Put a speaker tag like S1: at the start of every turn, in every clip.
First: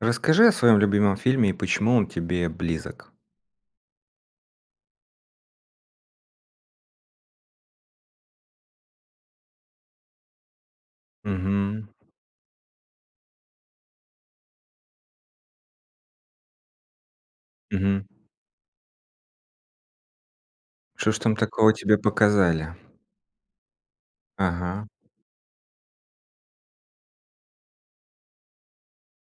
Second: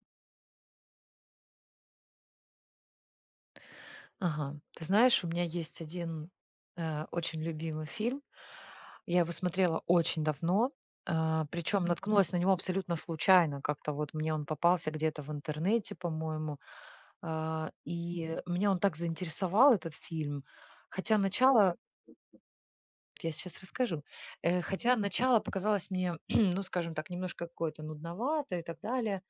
S1: Расскажи о своём любимом фильме и почему он тебе близок?
S2: Ага. Ты знаешь, у меня есть 1, э, очень любимый фильм. Я его смотрела очень давно, а, причем
S1: Мгм.
S2: наткнулась на него абсолютно случайно. Как-то вот мне он попался где-то в интернете, по-моему. А,
S1: Мгм.
S2: и меня он так заинтересовал этот фильм,
S1: Что
S2: хотя
S1: ж там такого
S2: начало
S1: тебе показали?
S2: Я сейчас расскажу. Э,
S1: Ага.
S2: хотя начало показалось мне, ну, скажем так, немножко какое-то нудноватое и так далее.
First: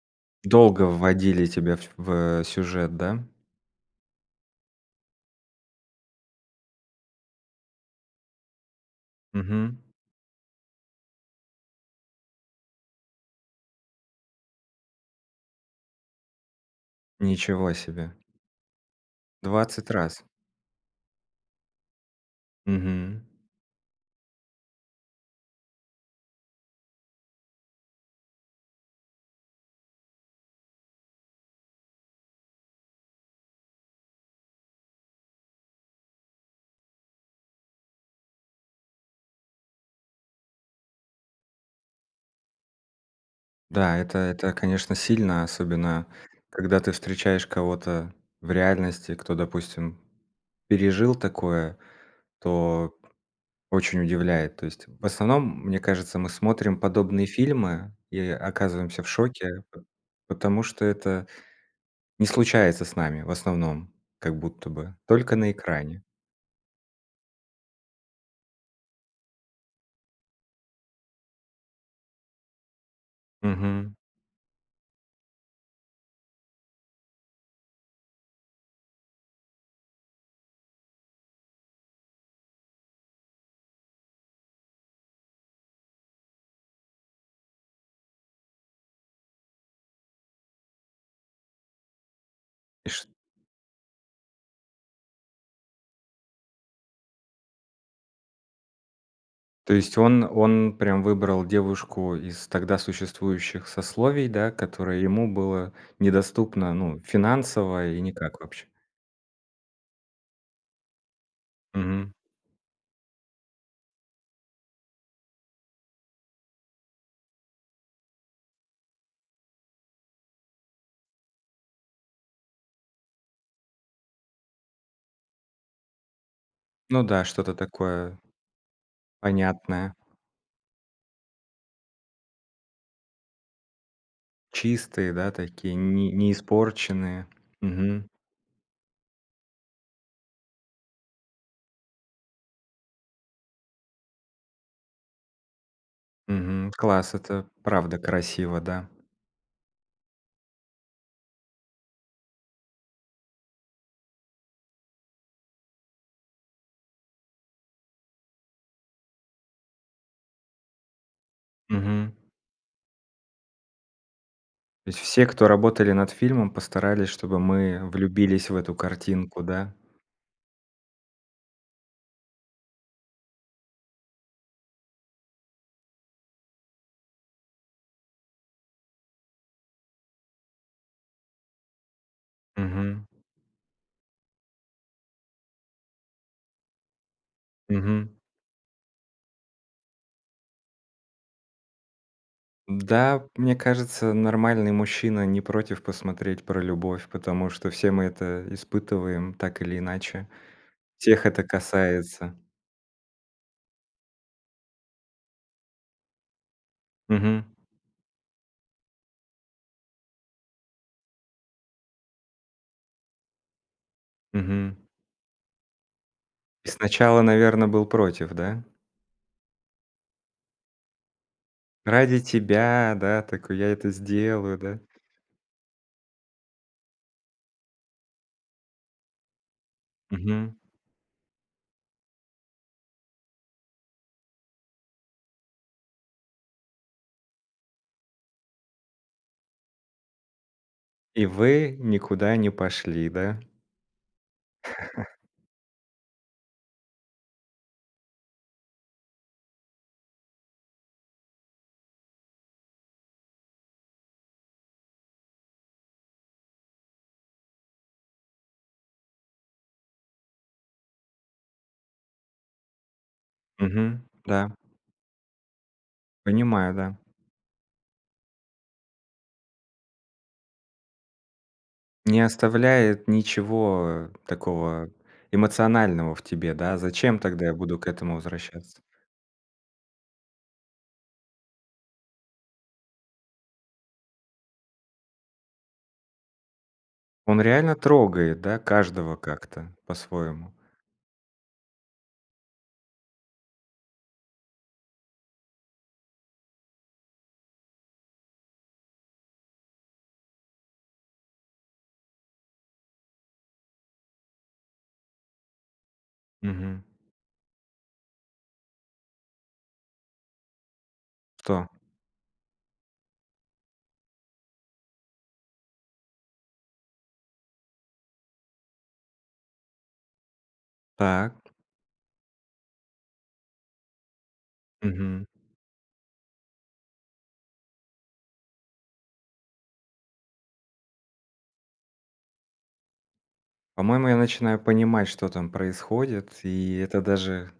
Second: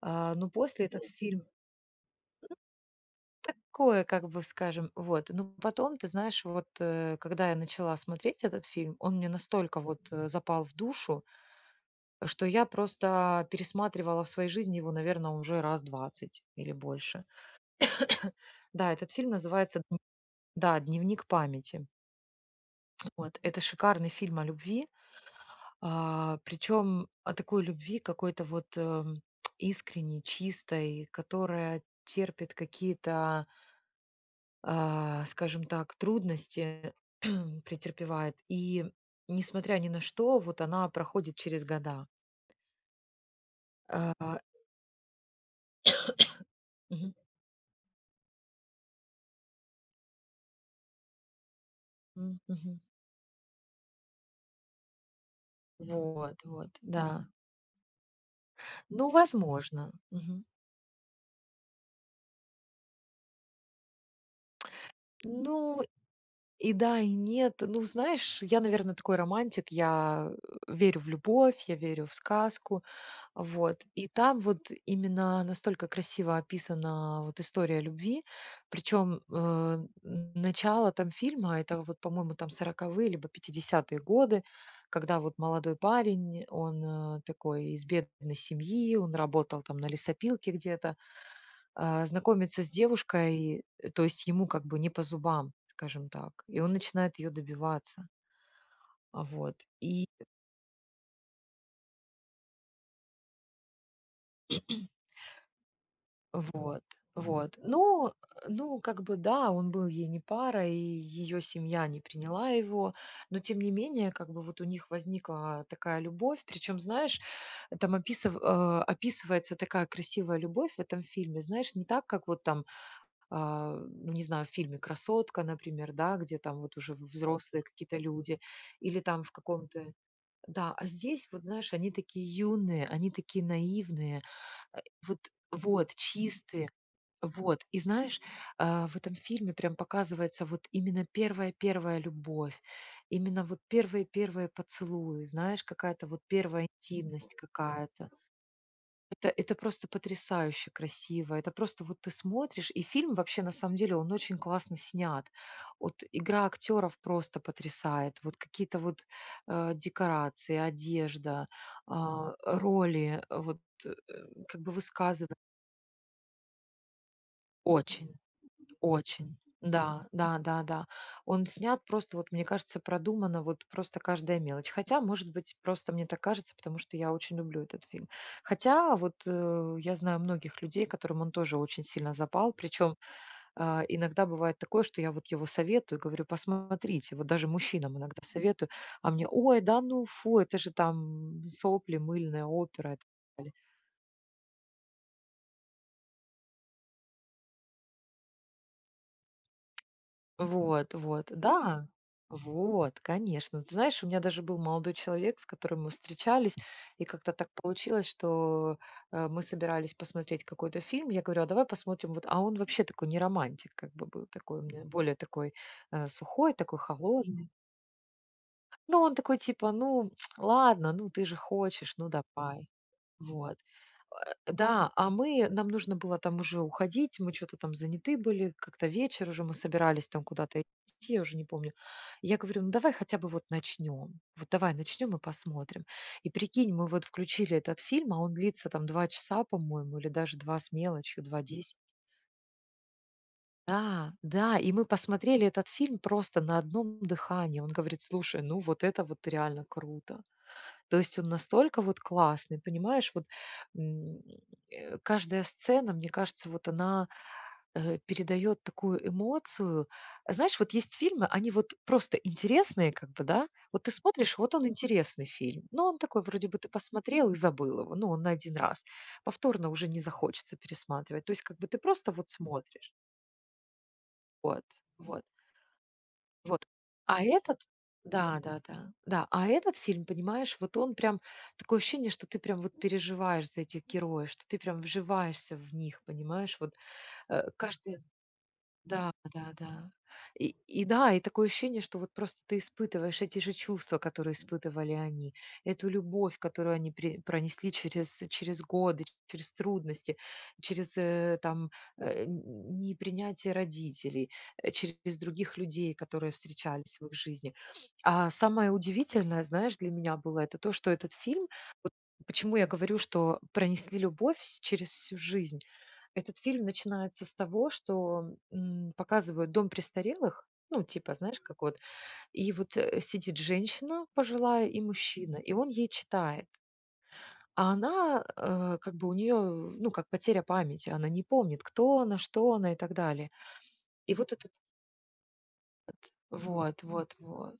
S2: А, ну,
S1: Долго
S2: после этот фильм.
S1: вводили тебя в в, э, сюжет, да?
S2: Такое, как бы скажем, вот, ну, потом ты знаешь, вот, э, когда я начала смотреть этот фильм, он мне
S1: Мгм.
S2: настолько вот, э, запал в душу, что я просто пересматривала в своей жизни его, наверно, уже раз 20 или больше.
S1: Ничего себе.
S2: Да, этот фильм называется
S1: 20
S2: дн
S1: раз.
S2: да, "Дневник Памяти".
S1: Мгм.
S2: Вот, это шикарный фильм о любви, а, причем о такой любви, какой-то вот, эм, искренней, чистой, которая терпит какие-то а, скажем так, трудности, претерпевает и, несмотря ни на что, вот она проходит через года.
S1: Да, это
S2: А.
S1: это, конечно, сильно. Особенно когда ты
S2: Мгм.
S1: встречаешь кого-то в реальности, кто, допустим, пережил такое,
S2: М, мгм.
S1: то очень удивляет. То есть, в основном, мне кажется, мы
S2: Вот, вот,
S1: смотрим подобные
S2: да.
S1: фильмы и оказываемся в
S2: Ну,
S1: шоке, по
S2: возможно. Мгм.
S1: потому что это не случается с нами, в основном, как будто бы, только на
S2: Ну,
S1: экране.
S2: и да, и нет. Ну, знаешь, я, наверно, такой романтик. Я, э, верю в любовь, я верю в сказку. Вот.
S1: Мгм.
S2: И там вот именно настолько красиво описана вот история любви. Причем, э, н начало там фильма, это вот по-моему, там 40-е либо 50-е годы, когда вот молодой парень он, э, такой, из бедной семьи, он работал там на лесопилке где-то. А, знакомиться с
S1: И ш
S2: девушкой, э, то есть ему как бы не по зубам, скажем так. И он начинает ее добиваться. А, вот
S1: То есть
S2: и
S1: он он прям выбрал девушку из тогда существующих сословий, да, которое ему было недоступно,
S2: Вот,
S1: ну,
S2: вот.
S1: финансово и
S2: Ну
S1: никак вообще.
S2: ну как бы, да, он был ей не парой, и ее семья не
S1: Мгм.
S2: приняла его. Но, тем не менее как бы, вот у них возникла такая любовь. Причем, знаешь, там описыв а, описывается такая красивая любовь в этом фильме. Знаешь, не так, как вот там, а, ну, не знаю в фильме "Красотка", например, да, где там вот уже
S1: Ну
S2: в
S1: да, что-то
S2: взрослые какие-то
S1: такое
S2: люди или там в каком-то
S1: понятное.
S2: Да, а здесь, вот знаешь, они такие юные, они такие наивные. Э,
S1: Чистые,
S2: вот
S1: да, такие
S2: Вот,
S1: не не
S2: чистые.
S1: испорченные.
S2: Вот. И
S1: Мгм.
S2: знаешь, а в этом фильме прям показывается вот именно первая, первая любовь, именно вот первые, первые поцелуи, знаешь, какая-то вот 1
S1: Мгм. Класс,
S2: интимность
S1: это правда
S2: какая-то.
S1: красиво, да.
S2: Это это просто потрясающе красиво, это просто вот ты смотришь и фильм вообще, на самом деле, он очень классно снят. От, игра актеров просто потрясает. Вот какие-то вот, э, декорации, одежда,
S1: Мгм.
S2: а, роли вот, э, как бы
S1: То есть все,
S2: высказыва
S1: кто работали над фильмом, постарались, чтобы мы
S2: Очень,
S1: влюбились в эту
S2: очень.
S1: картинку, да?
S2: Да, да, да, да. Он снят просто, вот мне кажется, продумано, вот просто каждая мелочь. Хотя, может быть, просто мне так кажется, потому что я очень люблю этот фильм. Хотя, вот, э, я знаю многих людей, которым он тоже очень сильно запал. Причем,
S1: Мгм.
S2: а, иногда бывает такое, что я вот его советую, говорю: "Посмотрите". Вот даже мужчинам
S1: Мгм.
S2: иногда советую, а мне: "Ой, да ну, фу, это же там сопли мыльные, опера и так
S1: Да,
S2: далее".
S1: мне кажется, нормальный мужчина не против посмотреть про любовь, потому что все мы это испытываем, так или иначе,
S2: Вот,
S1: всех
S2: вот.
S1: это
S2: Да!
S1: касается.
S2: Вот, конечно. Ты знаешь, у меня даже был молодой человек, с которым мы встречались, и как-то
S1: Мгм.
S2: так получилось, что, э, мы собирались посмотреть какой-то фильм, я говорю: "А давай посмотрим вот". А он вообще такой не романтик, как бы был, такой у
S1: Мгм.
S2: меня более такой, э, сухой,
S1: И
S2: такой
S1: сначала,
S2: холодный.
S1: наверно, был против, да?
S2: Ну, он такой типа: "Ну, ладно, ну, ты же хочешь, ну,
S1: Ради
S2: давай".
S1: тебя, да,
S2: Вот.
S1: такой: "Я это
S2: Э,
S1: сделаю!" Да?
S2: да, а мы нам нужно было там уже уходить, мы чё-то там заняты были, как-то вечер уже, мы собирались там
S1: Мгм.
S2: куда-то идти, я уже не помню. Я говорю: "Ну, давай хотя бы вот начнем. Вот давай начнем и посмотрим". И прикинь, мы вот включили этот фильм, а он длится там 2 часа, по-моему, или даже 2 с мелочью,
S1: И
S2: 2:10.
S1: вы никуда не пошли, да?
S2: Да, да, и мы посмотрели этот фильм просто на одном дыхании. Он говорит: "Слушай, ну вот это вот реально круто!" То есть он настолько вот классный, понимаешь вот! М, э, каждая сцена, мне кажется, вот она, э, передает такую эмоцию. Знаешь, вот есть фильмы, они вот просто интересные, как бы да. Вот ты
S1: Мгм.
S2: смотришь,
S1: Да.
S2: вот он интересный фильм. Ну, он такой вроде бы ты
S1: Понимаю, да.
S2: посмотрел и забыл его, ну, он на 1 раз. Повторно уже не захочется пересматривать. То есть как бы ты просто
S1: Не
S2: вот смотришь.
S1: оставляет ничего
S2: Вот,
S1: такого
S2: вот.
S1: эмоционального в тебе,
S2: Вот.
S1: да, зачем
S2: А
S1: тогда я
S2: этот
S1: буду к этому
S2: да, да,
S1: возвращаться?
S2: да. Да, а этот фильм понимаешь, вот он прям, такое ощущение, что ты прям переживаешь за этих героев, что ты прям вживаешься в них. Понимаешь? Вот,
S1: Он
S2: э,
S1: реально
S2: каждый
S1: трогает, да,
S2: Да,
S1: каждого
S2: да,
S1: как-то
S2: да.
S1: по-своему.
S2: И и да, и такое ощущение, что вот просто ты испытываешь эти же чувства, которые испытывали они, эту любовь, которую они при пронесли через через годы, через трудности, через, э, там, э, н н непринятие родителей, э, через других людей, которые
S1: Мгм.
S2: встречались в их жизни. А самое удивительное, знаешь, для меня было- это то, что этот фильм,
S1: Кто?
S2: вот почему я говорю, что пронесли любовь вс через всю жизнь? Этот фильм начинается с того, что, м, показывают дом престарелых. Ну типа, знаешь
S1: Так.
S2: как вот, и вот, э, сидит женщина пожилая и
S1: Мгм.
S2: мужчина, и он ей читает. А она, э, как бы у нее, ну, как потеря памяти, она не помнит, кто она, что она и так далее.
S1: По-моему,
S2: И
S1: я
S2: вот этот
S1: начинаю понимать, что там происходит,
S2: От,
S1: и
S2: вот
S1: это
S2: вот
S1: даже
S2: вот,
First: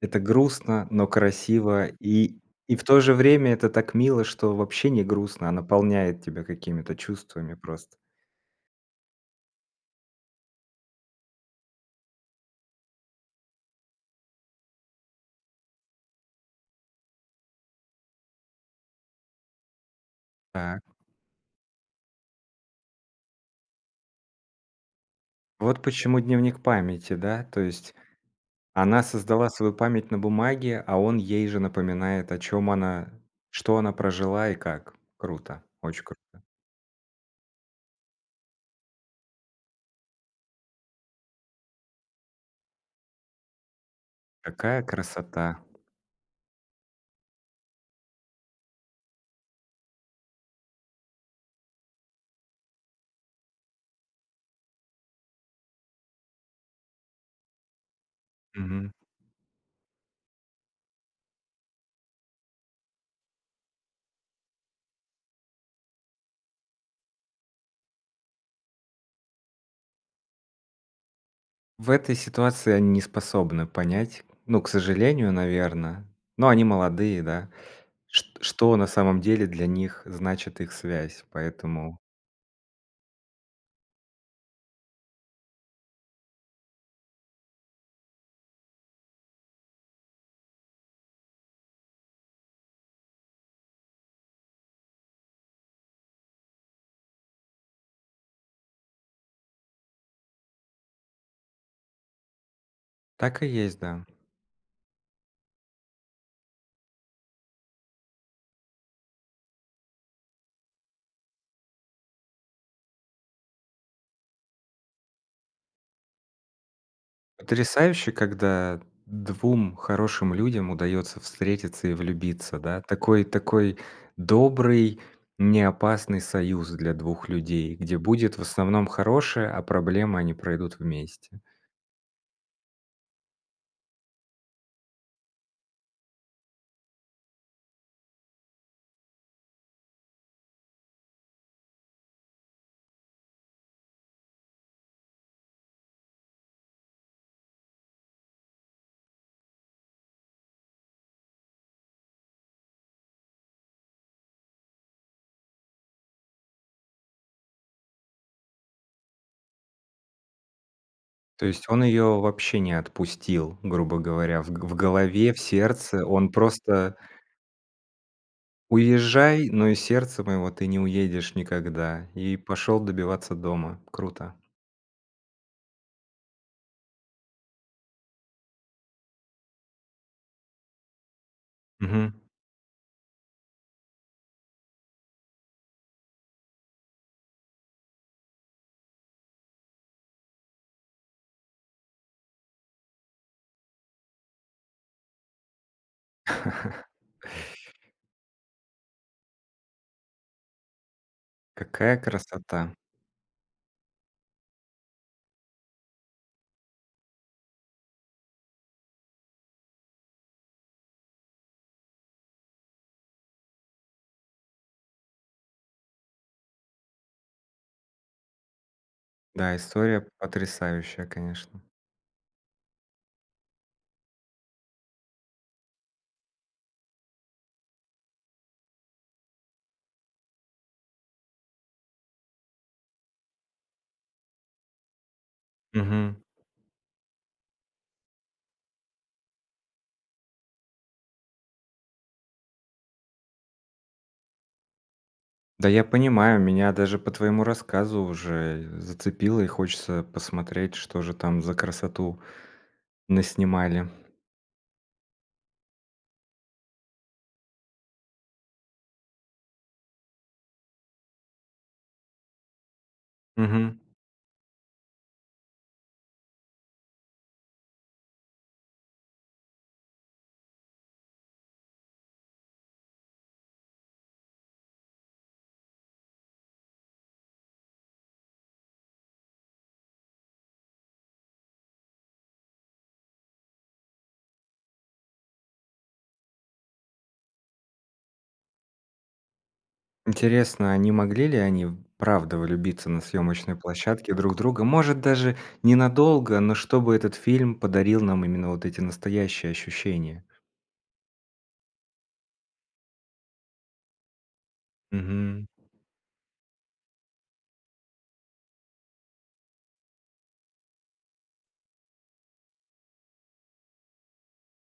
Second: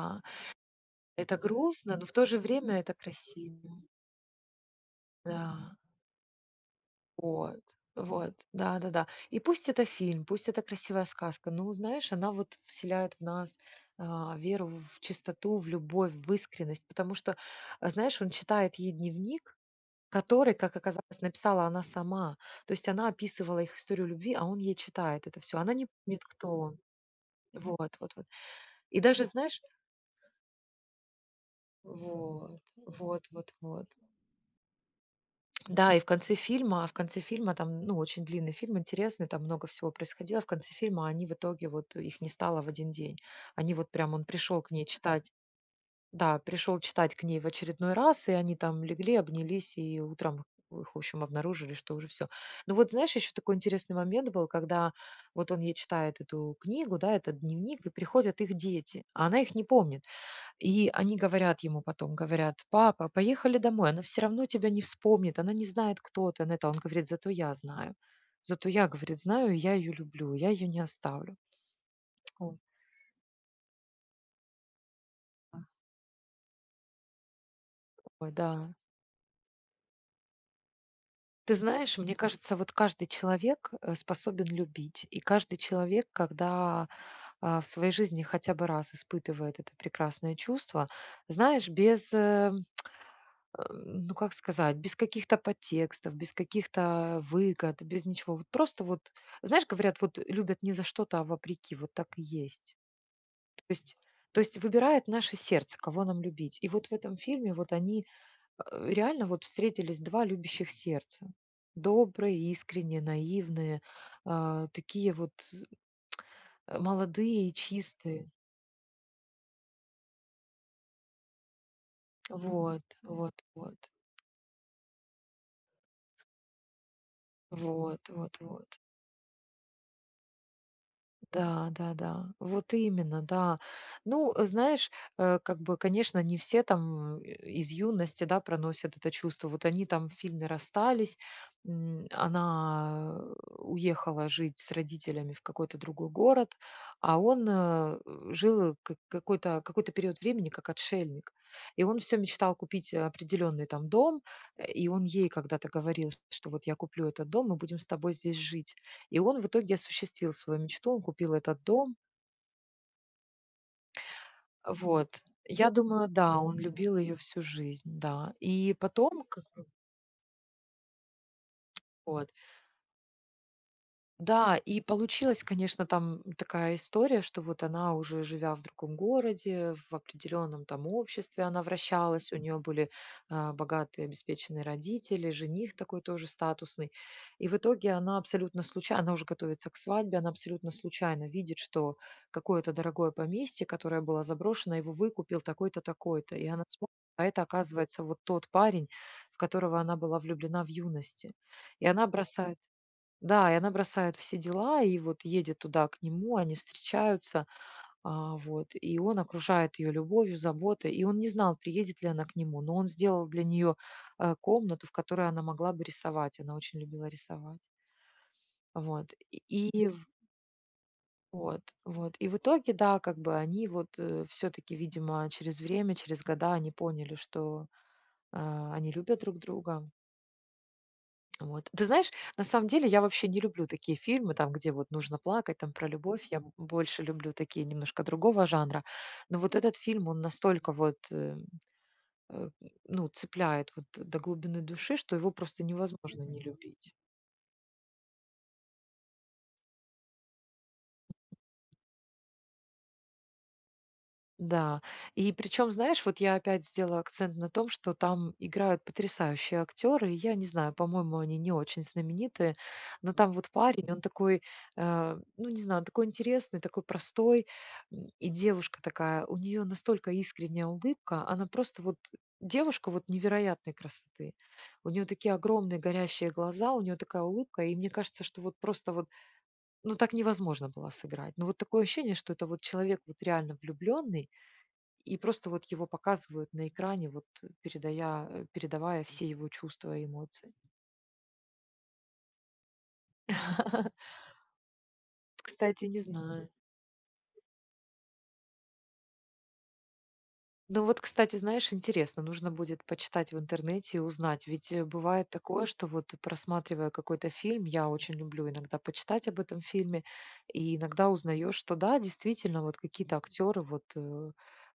S1: это грустно, но
S2: Это
S1: красиво,
S2: грустно, но в то
S1: и
S2: же
S1: и
S2: время
S1: в
S2: это
S1: то же время это
S2: красиво.
S1: так мило, что вообще не грустно, а
S2: Да.
S1: наполняет тебя какими-то чувствами
S2: Вот,
S1: просто.
S2: вот да-да-да. И пусть это фильм, пусть это красивая сказка. Ну, знаешь, она вот вселяет в нас, а, веру в чистоту, в любовь, в искренность, потому что, э, знаешь, он читает ей дневник, который, как
S1: Так.
S2: оказалось, написала она сама. То есть она описывала их историю любви, а он ей читает это всё. Она
S1: Вот
S2: не
S1: почему
S2: помнит, кто
S1: "Дневник
S2: он.
S1: Памяти", да, то есть
S2: Вот вот вот. И
S1: она
S2: даже,
S1: создала
S2: знаешь
S1: свою память на бумаге, а он ей же напоминает, о
S2: Вот.
S1: чем она
S2: Вот вот
S1: что
S2: вот.
S1: она прожила и как. Круто,
S2: Да, и
S1: очень
S2: в конце
S1: круто.
S2: фильма в конце фильма там, ну, очень длинный фильм, интересный, там много всего происходило. В конце фильма они в итоге вот их не стало в один день. Они вот прям, он пришел к
S1: Какая
S2: ней читать
S1: красота!
S2: да, пришел читать к ней в очередной раз, и они там легли, обнялись, и утром их, в общем, обнаружили, что уже всё. Ну, вот знаешь, еще такой интересный момент был, когда вот он ей читает эту книгу, да, этот дневник, и приходят их
S1: Мгм.
S2: дети, а она их не помнит. И они говорят ему, потом говорят: "Папа, поехали домой. Она все равно тебя не вспомнит. Она не знает, кто ты". Он это, он говорит: "Зато я знаю. Зато я",- говорит,- "знаю, и я ее люблю. Я ее не оставлю".
S1: В этой
S2: О.
S1: ситуации они не способны понять. Ну, к сожалению,
S2: А.
S1: наверно, но они молодые, да,
S2: Ой,
S1: шт
S2: да.
S1: что на самом деле для них значит их связь,
S2: Ты
S1: поэтому
S2: знаешь, мне кажется, вот каждый человек, э, способен любить. И каждый человек, когда, а, в своей жизни хотя бы раз испытывает это прекрасное чувство, знаешь, без, э, ну, как сказать, без каких-то подтекстов, без каких-то выгод, без ничего. Вот просто вот, знаешь, говорят, вот любят не за что-то, а вопреки, вот так и есть.
S1: Так и
S2: То
S1: есть,
S2: есть
S1: да.
S2: то есть выбирает наше сердце, кого нам любить. И вот в этом фильме вот они, э, реально вот встретились 2 любящих сердца: добрые, искренние, наивные, а, такие вот, э, молодые и
S1: Потрясающе,
S2: чистые.
S1: когда 2 хорошим людям удается встретиться и влюбиться,
S2: Вот,
S1: да, такой
S2: вот, вот.
S1: такой добрый, неопасный союз для 2 людей, где
S2: Вот, вот,
S1: будет в
S2: вот.
S1: основном хорошее, а проблемы, они пройдут вместе.
S2: Да, да-да, вот именно, да. Ну, знаешь, э, как бы, конечно, не все там, э, из юности, да, проносят это чувство. Вот они там в фильме расстались, м, она, э, уехала жить с родителями в какой-то другой город, а он, э, жил, как какой-то какой-то период времени, как отшельник. И он всё мечтал купить определенный там дом. Э, и он ей когда-то говорил, что вот я куплю этот дом, мы будем с тобой здесь жить. И он в итоге осуществил свою мечту. Он купил
S1: То
S2: этот
S1: есть он
S2: дом.
S1: ее вообще не отпустил, грубо говоря, в г в
S2: Э, вот.
S1: голове, в
S2: Я
S1: сердце
S2: думаю,
S1: он
S2: да, он
S1: просто
S2: любил ее всю жизнь, да, и потом к
S1: "Уезжай,
S2: к
S1: но из сердца моего ты не уедешь никогда".
S2: Вот.
S1: И пошел добиваться дома. Круто!
S2: Да, и получилась, конечно, там такая история, что вот она, уже живя в другом городе, в определенном там обществе она
S1: Мгм.
S2: вращалась, у нее были, а, богатые обеспеченные родители, жених такой тоже статусный. И в итоге она абсолютно случай она уже готовится к свадьбе, она абсолютно случайно видит, что какое-то дорогое поместье, которое было заброшено, его выкупил такой-то, такой-то. И она вспоминает, а это оказывается вот тот парень, в которого она была влюблена в юности. И
S1: Какая
S2: она бросает
S1: красота!
S2: да, и она бросает все дела, и вот едет туда к нему. Они встречаются, а, вот. И он окружает ее любовью, заботой, и он не знал, приедет ли она к нему, но он сделал для нее, э, комнату, в которой она могла бы рисовать. Она очень любила рисовать. Вот
S1: Да,
S2: и и
S1: история
S2: в
S1: п потрясающая, конечно!
S2: вот вот, и в итоге, да, как бы они вот, э, всё-таки, видимо, через время, через года они поняли, что, а, они любят друг друга. Вот. Ты знаешь, на самом деле я вообще не люблю такие фильмы, там где вот нужно плакать, там про
S1: Мгм.
S2: любовь, я больше люблю такие немножко другого жанра. Но вот этот фильм он настолько вот, э, э, ну цепляет вот до глубины души, что его просто
S1: Да, я
S2: невозможно не
S1: понимаю, меня
S2: любить.
S1: даже по твоему рассказу уже зацепило, и хочется посмотреть, что же там за красоту наснимали.
S2: Да, и причем, знаешь, вот я опять сделаю акцент на том, что там играют потрясающие актеры. Я не знаю, по-моему, они не очень знаменитые, но там вот
S1: Мгм.
S2: парень- он такой, э, ну, не знаю, такой интересный, такой простой. М, и девушка такая: у нее настолько искренняя улыбка, она просто вот девушка невероятной красоты. У нее такие огромные горящие глаза, у нее такая улыбка. И мне кажется, что вот просто вот, ну, так невозможно было сыграть. Но вот такое ощущение, что это вот человек вот реально влюбленный, и просто вот его показывают на экране, вот передая э, передавая все его чувства и эмоции.
S1: Интересно, а не могли ли они правда влюбиться на съемочной площадке друг в друга. Может, даже
S2: Кстати не
S1: ненадолго,
S2: знаю.
S1: но чтобы этот фильм подарил нам именно вот эти настоящие ощущения.
S2: Ну вот, кстати, знаешь, интересно. Нужно будет почитать в интернете и узнать. Ведь, э, бывает
S1: Мгм.
S2: такое, что вот, просматривая какой-то фильм- я очень люблю иногда почитать об этом фильме- и иногда узнаешь, что да, действительно, вот какие-то актеры вот, э,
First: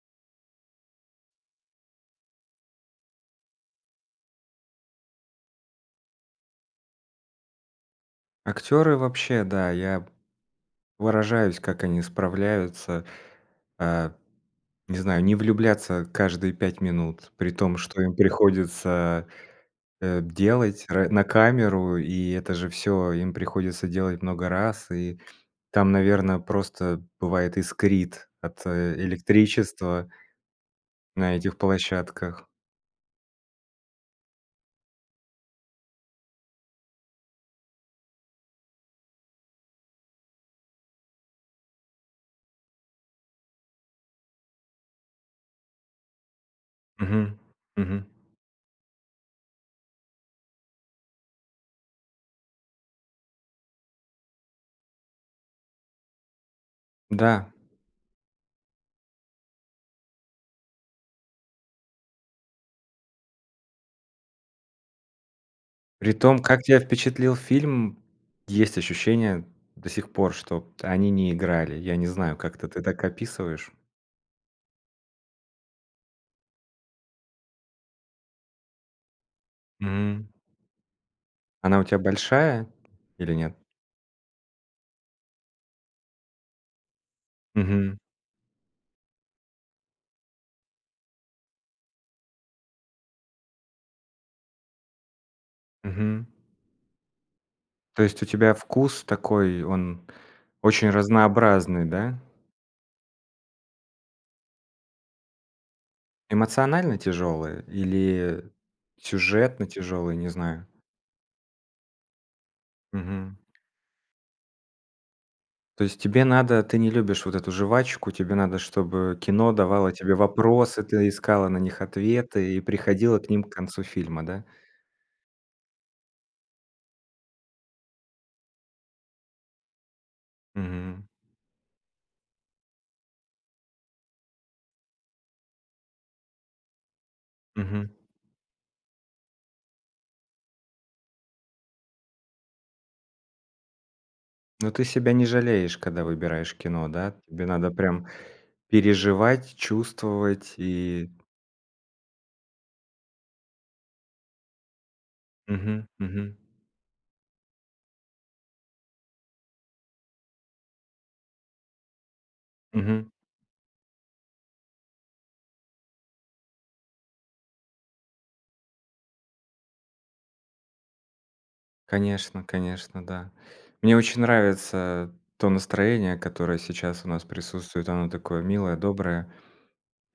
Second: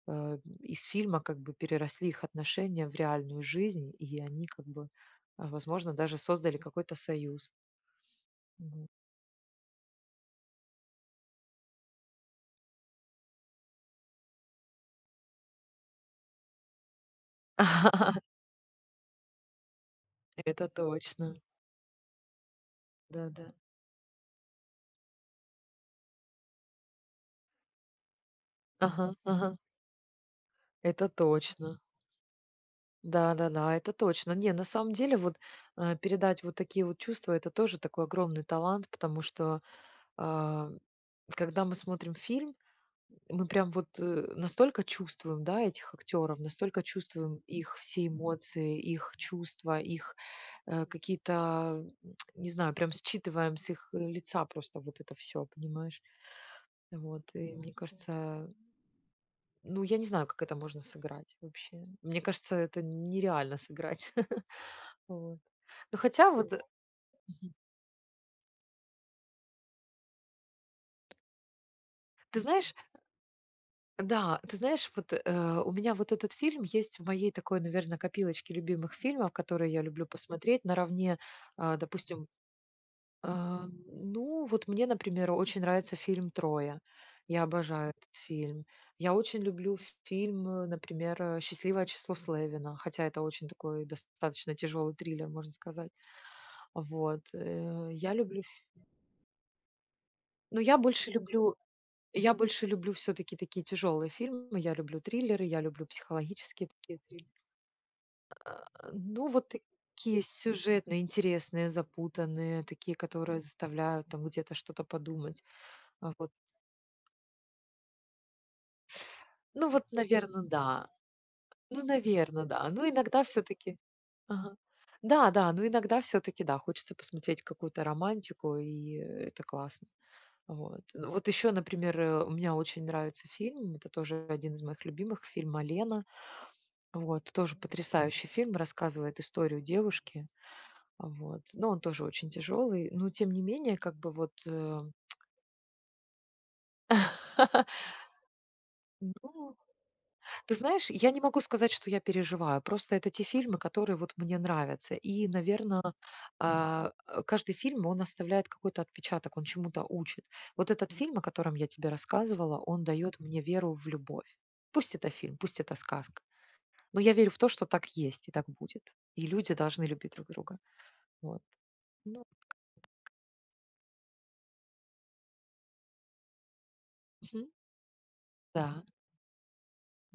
S2: э, из фильма как бы, переросли их отношения в реальную жизнь, и они как бы, возможно, даже создали какой-то союз. Мгм.
S1: Актеры вообще, да. Я поражаюсь, как они справляются, а, не знаю, не влюбляться каждые 5 минут, при том что им приходится, э,
S2: Это
S1: делать р на
S2: точно.
S1: камеру. И это же всё им
S2: Да-да.
S1: приходится делать много раз, и там, наверно, просто бывает искрит от, э,
S2: Ага ага.
S1: электричества
S2: Это
S1: на этих
S2: точно.
S1: площадках.
S2: Да-да-да, это точно. Не, на самом деле, вот, э, передать вот такие вот чувства- это тоже такой огромный талант, потому что, а, когда мы смотрим фильм, мы прям вот, э, настолько чувствуем, да, этих актеров, настолько чувствуем
S1: Мгм
S2: их
S1: мгм.
S2: все эмоции, их чувства, их, э, какие-то, а,, не знаю, прям считываем с их лица просто вот это всё, понимаешь, вот.
S1: Да.
S2: И мне кажется ну, я не знаю, как это можно сыграть. Вообще, мне кажется, это нереально сыграть. Вот. Но хотя
S1: Притом,
S2: вот.
S1: как тебя впечатлил
S2: Мгм.
S1: фильм, есть ощущение до сих пор, что от они не играли. Я не знаю,
S2: Ты
S1: как это
S2: знаешь
S1: ты так описываешь.
S2: Да. Ты знаешь вот, э, у меня вот этот фильм есть в моей такой наверно копилочке любимых фильмов, которые я люблю
S1: М.
S2: посмотреть наравне, а,
S1: Она у тебя
S2: допустим
S1: большая, или нет?
S2: А, ну вот мне, например, очень нравится фильм "Троя". Я обожаю
S1: Мгм.
S2: этот фильм. Я очень люблю ф фильм, э, например, э, "Счастливое число Слевина", хотя это очень такой достаточно тяжелый триллер, можно сказать.
S1: Мгм.
S2: Вот. Э,
S1: То
S2: я
S1: есть у
S2: люблю
S1: тебя
S2: фи
S1: вкус такой, он
S2: Ну я
S1: очень
S2: больше люблю
S1: разнообразный, да?
S2: я больше люблю все-таки такие тяжелые фильмы, я люблю триллеры, я люблю психологические
S1: Эмоционально
S2: такие трил
S1: тяжелые или
S2: А, ну вот
S1: сюжетно тяжелые,
S2: такие
S1: не знаю.
S2: сюжетные, интересные, запутанные, такие,
S1: Мгм.
S2: которые заставляют там где-то что-то подумать.
S1: То есть
S2: А
S1: тебе
S2: вот.
S1: надо, ты не любишь вот эту жвачку, тебе надо, чтобы кино
S2: Ну вот,
S1: давало тебе
S2: наверно,
S1: вопросы,
S2: да.
S1: ты искала на них
S2: Ну, наверно,
S1: ответы и
S2: да. Ну
S1: приходила
S2: иногда
S1: к ним к
S2: все-таки
S1: концу фильма, да?
S2: Ага. Да-да, но иногда все-таки, да, хочется посмотреть какую-то романтику, и это классно. Вот.
S1: Мгм.
S2: Вот еще, например, а, мне очень нравится фильм, это тоже один из моих любимых— фильм "Малена". Вот. Тоже
S1: Мгм.
S2: потрясающий фильм, рассказывает историю девушки. Вот. Но он тоже очень тяжелый, но тем не менее. Как бы вот,
S1: Но
S2: э
S1: ты себя не жалеешь, когда выбираешь кино, да? Тебе надо прям переживать,
S2: Ну.
S1: чувствовать
S2: Ты знаешь, я
S1: и
S2: не могу сказать, что я переживаю. Просто это те фильмы, которые вот мне нравятся. И
S1: Мгм
S2: наверно,
S1: мгм.
S2: а, каждый фильм он оставляет какой-то отпечаток, он чему-то учит. Вот этот фильм, о котором я тебе рассказывала, он
S1: Мгм.
S2: дает мне веру в любовь. Пусть это фильм, пусть это сказка. Но я верю в то, что так есть, и так будет. И люди должны любить друг друга. Вот. Ну
S1: Конечно конечно, да. Мне очень нравится то настроение, которое сейчас у нас
S2: Мгм.
S1: присутствует, оно такое милое,
S2: Да.
S1: доброе.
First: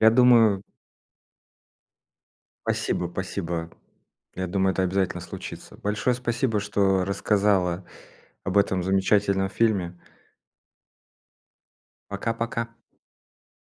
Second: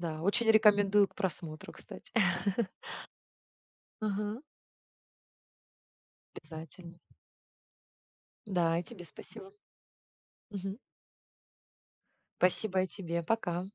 S1: Я
S2: очень
S1: думаю
S2: рекомендую к просмотру, кстати.
S1: Спасибо, спасибо,.
S2: Ага.
S1: Я думаю это обязательно случится. Большое спасибо,
S2: Обязательно.
S1: что рассказала об
S2: Да и
S1: этом
S2: тебе
S1: замечательном
S2: спасибо.
S1: фильме.
S2: Мгм.
S1: Пока-пока.
S2: Спасибо и тебе. Пока.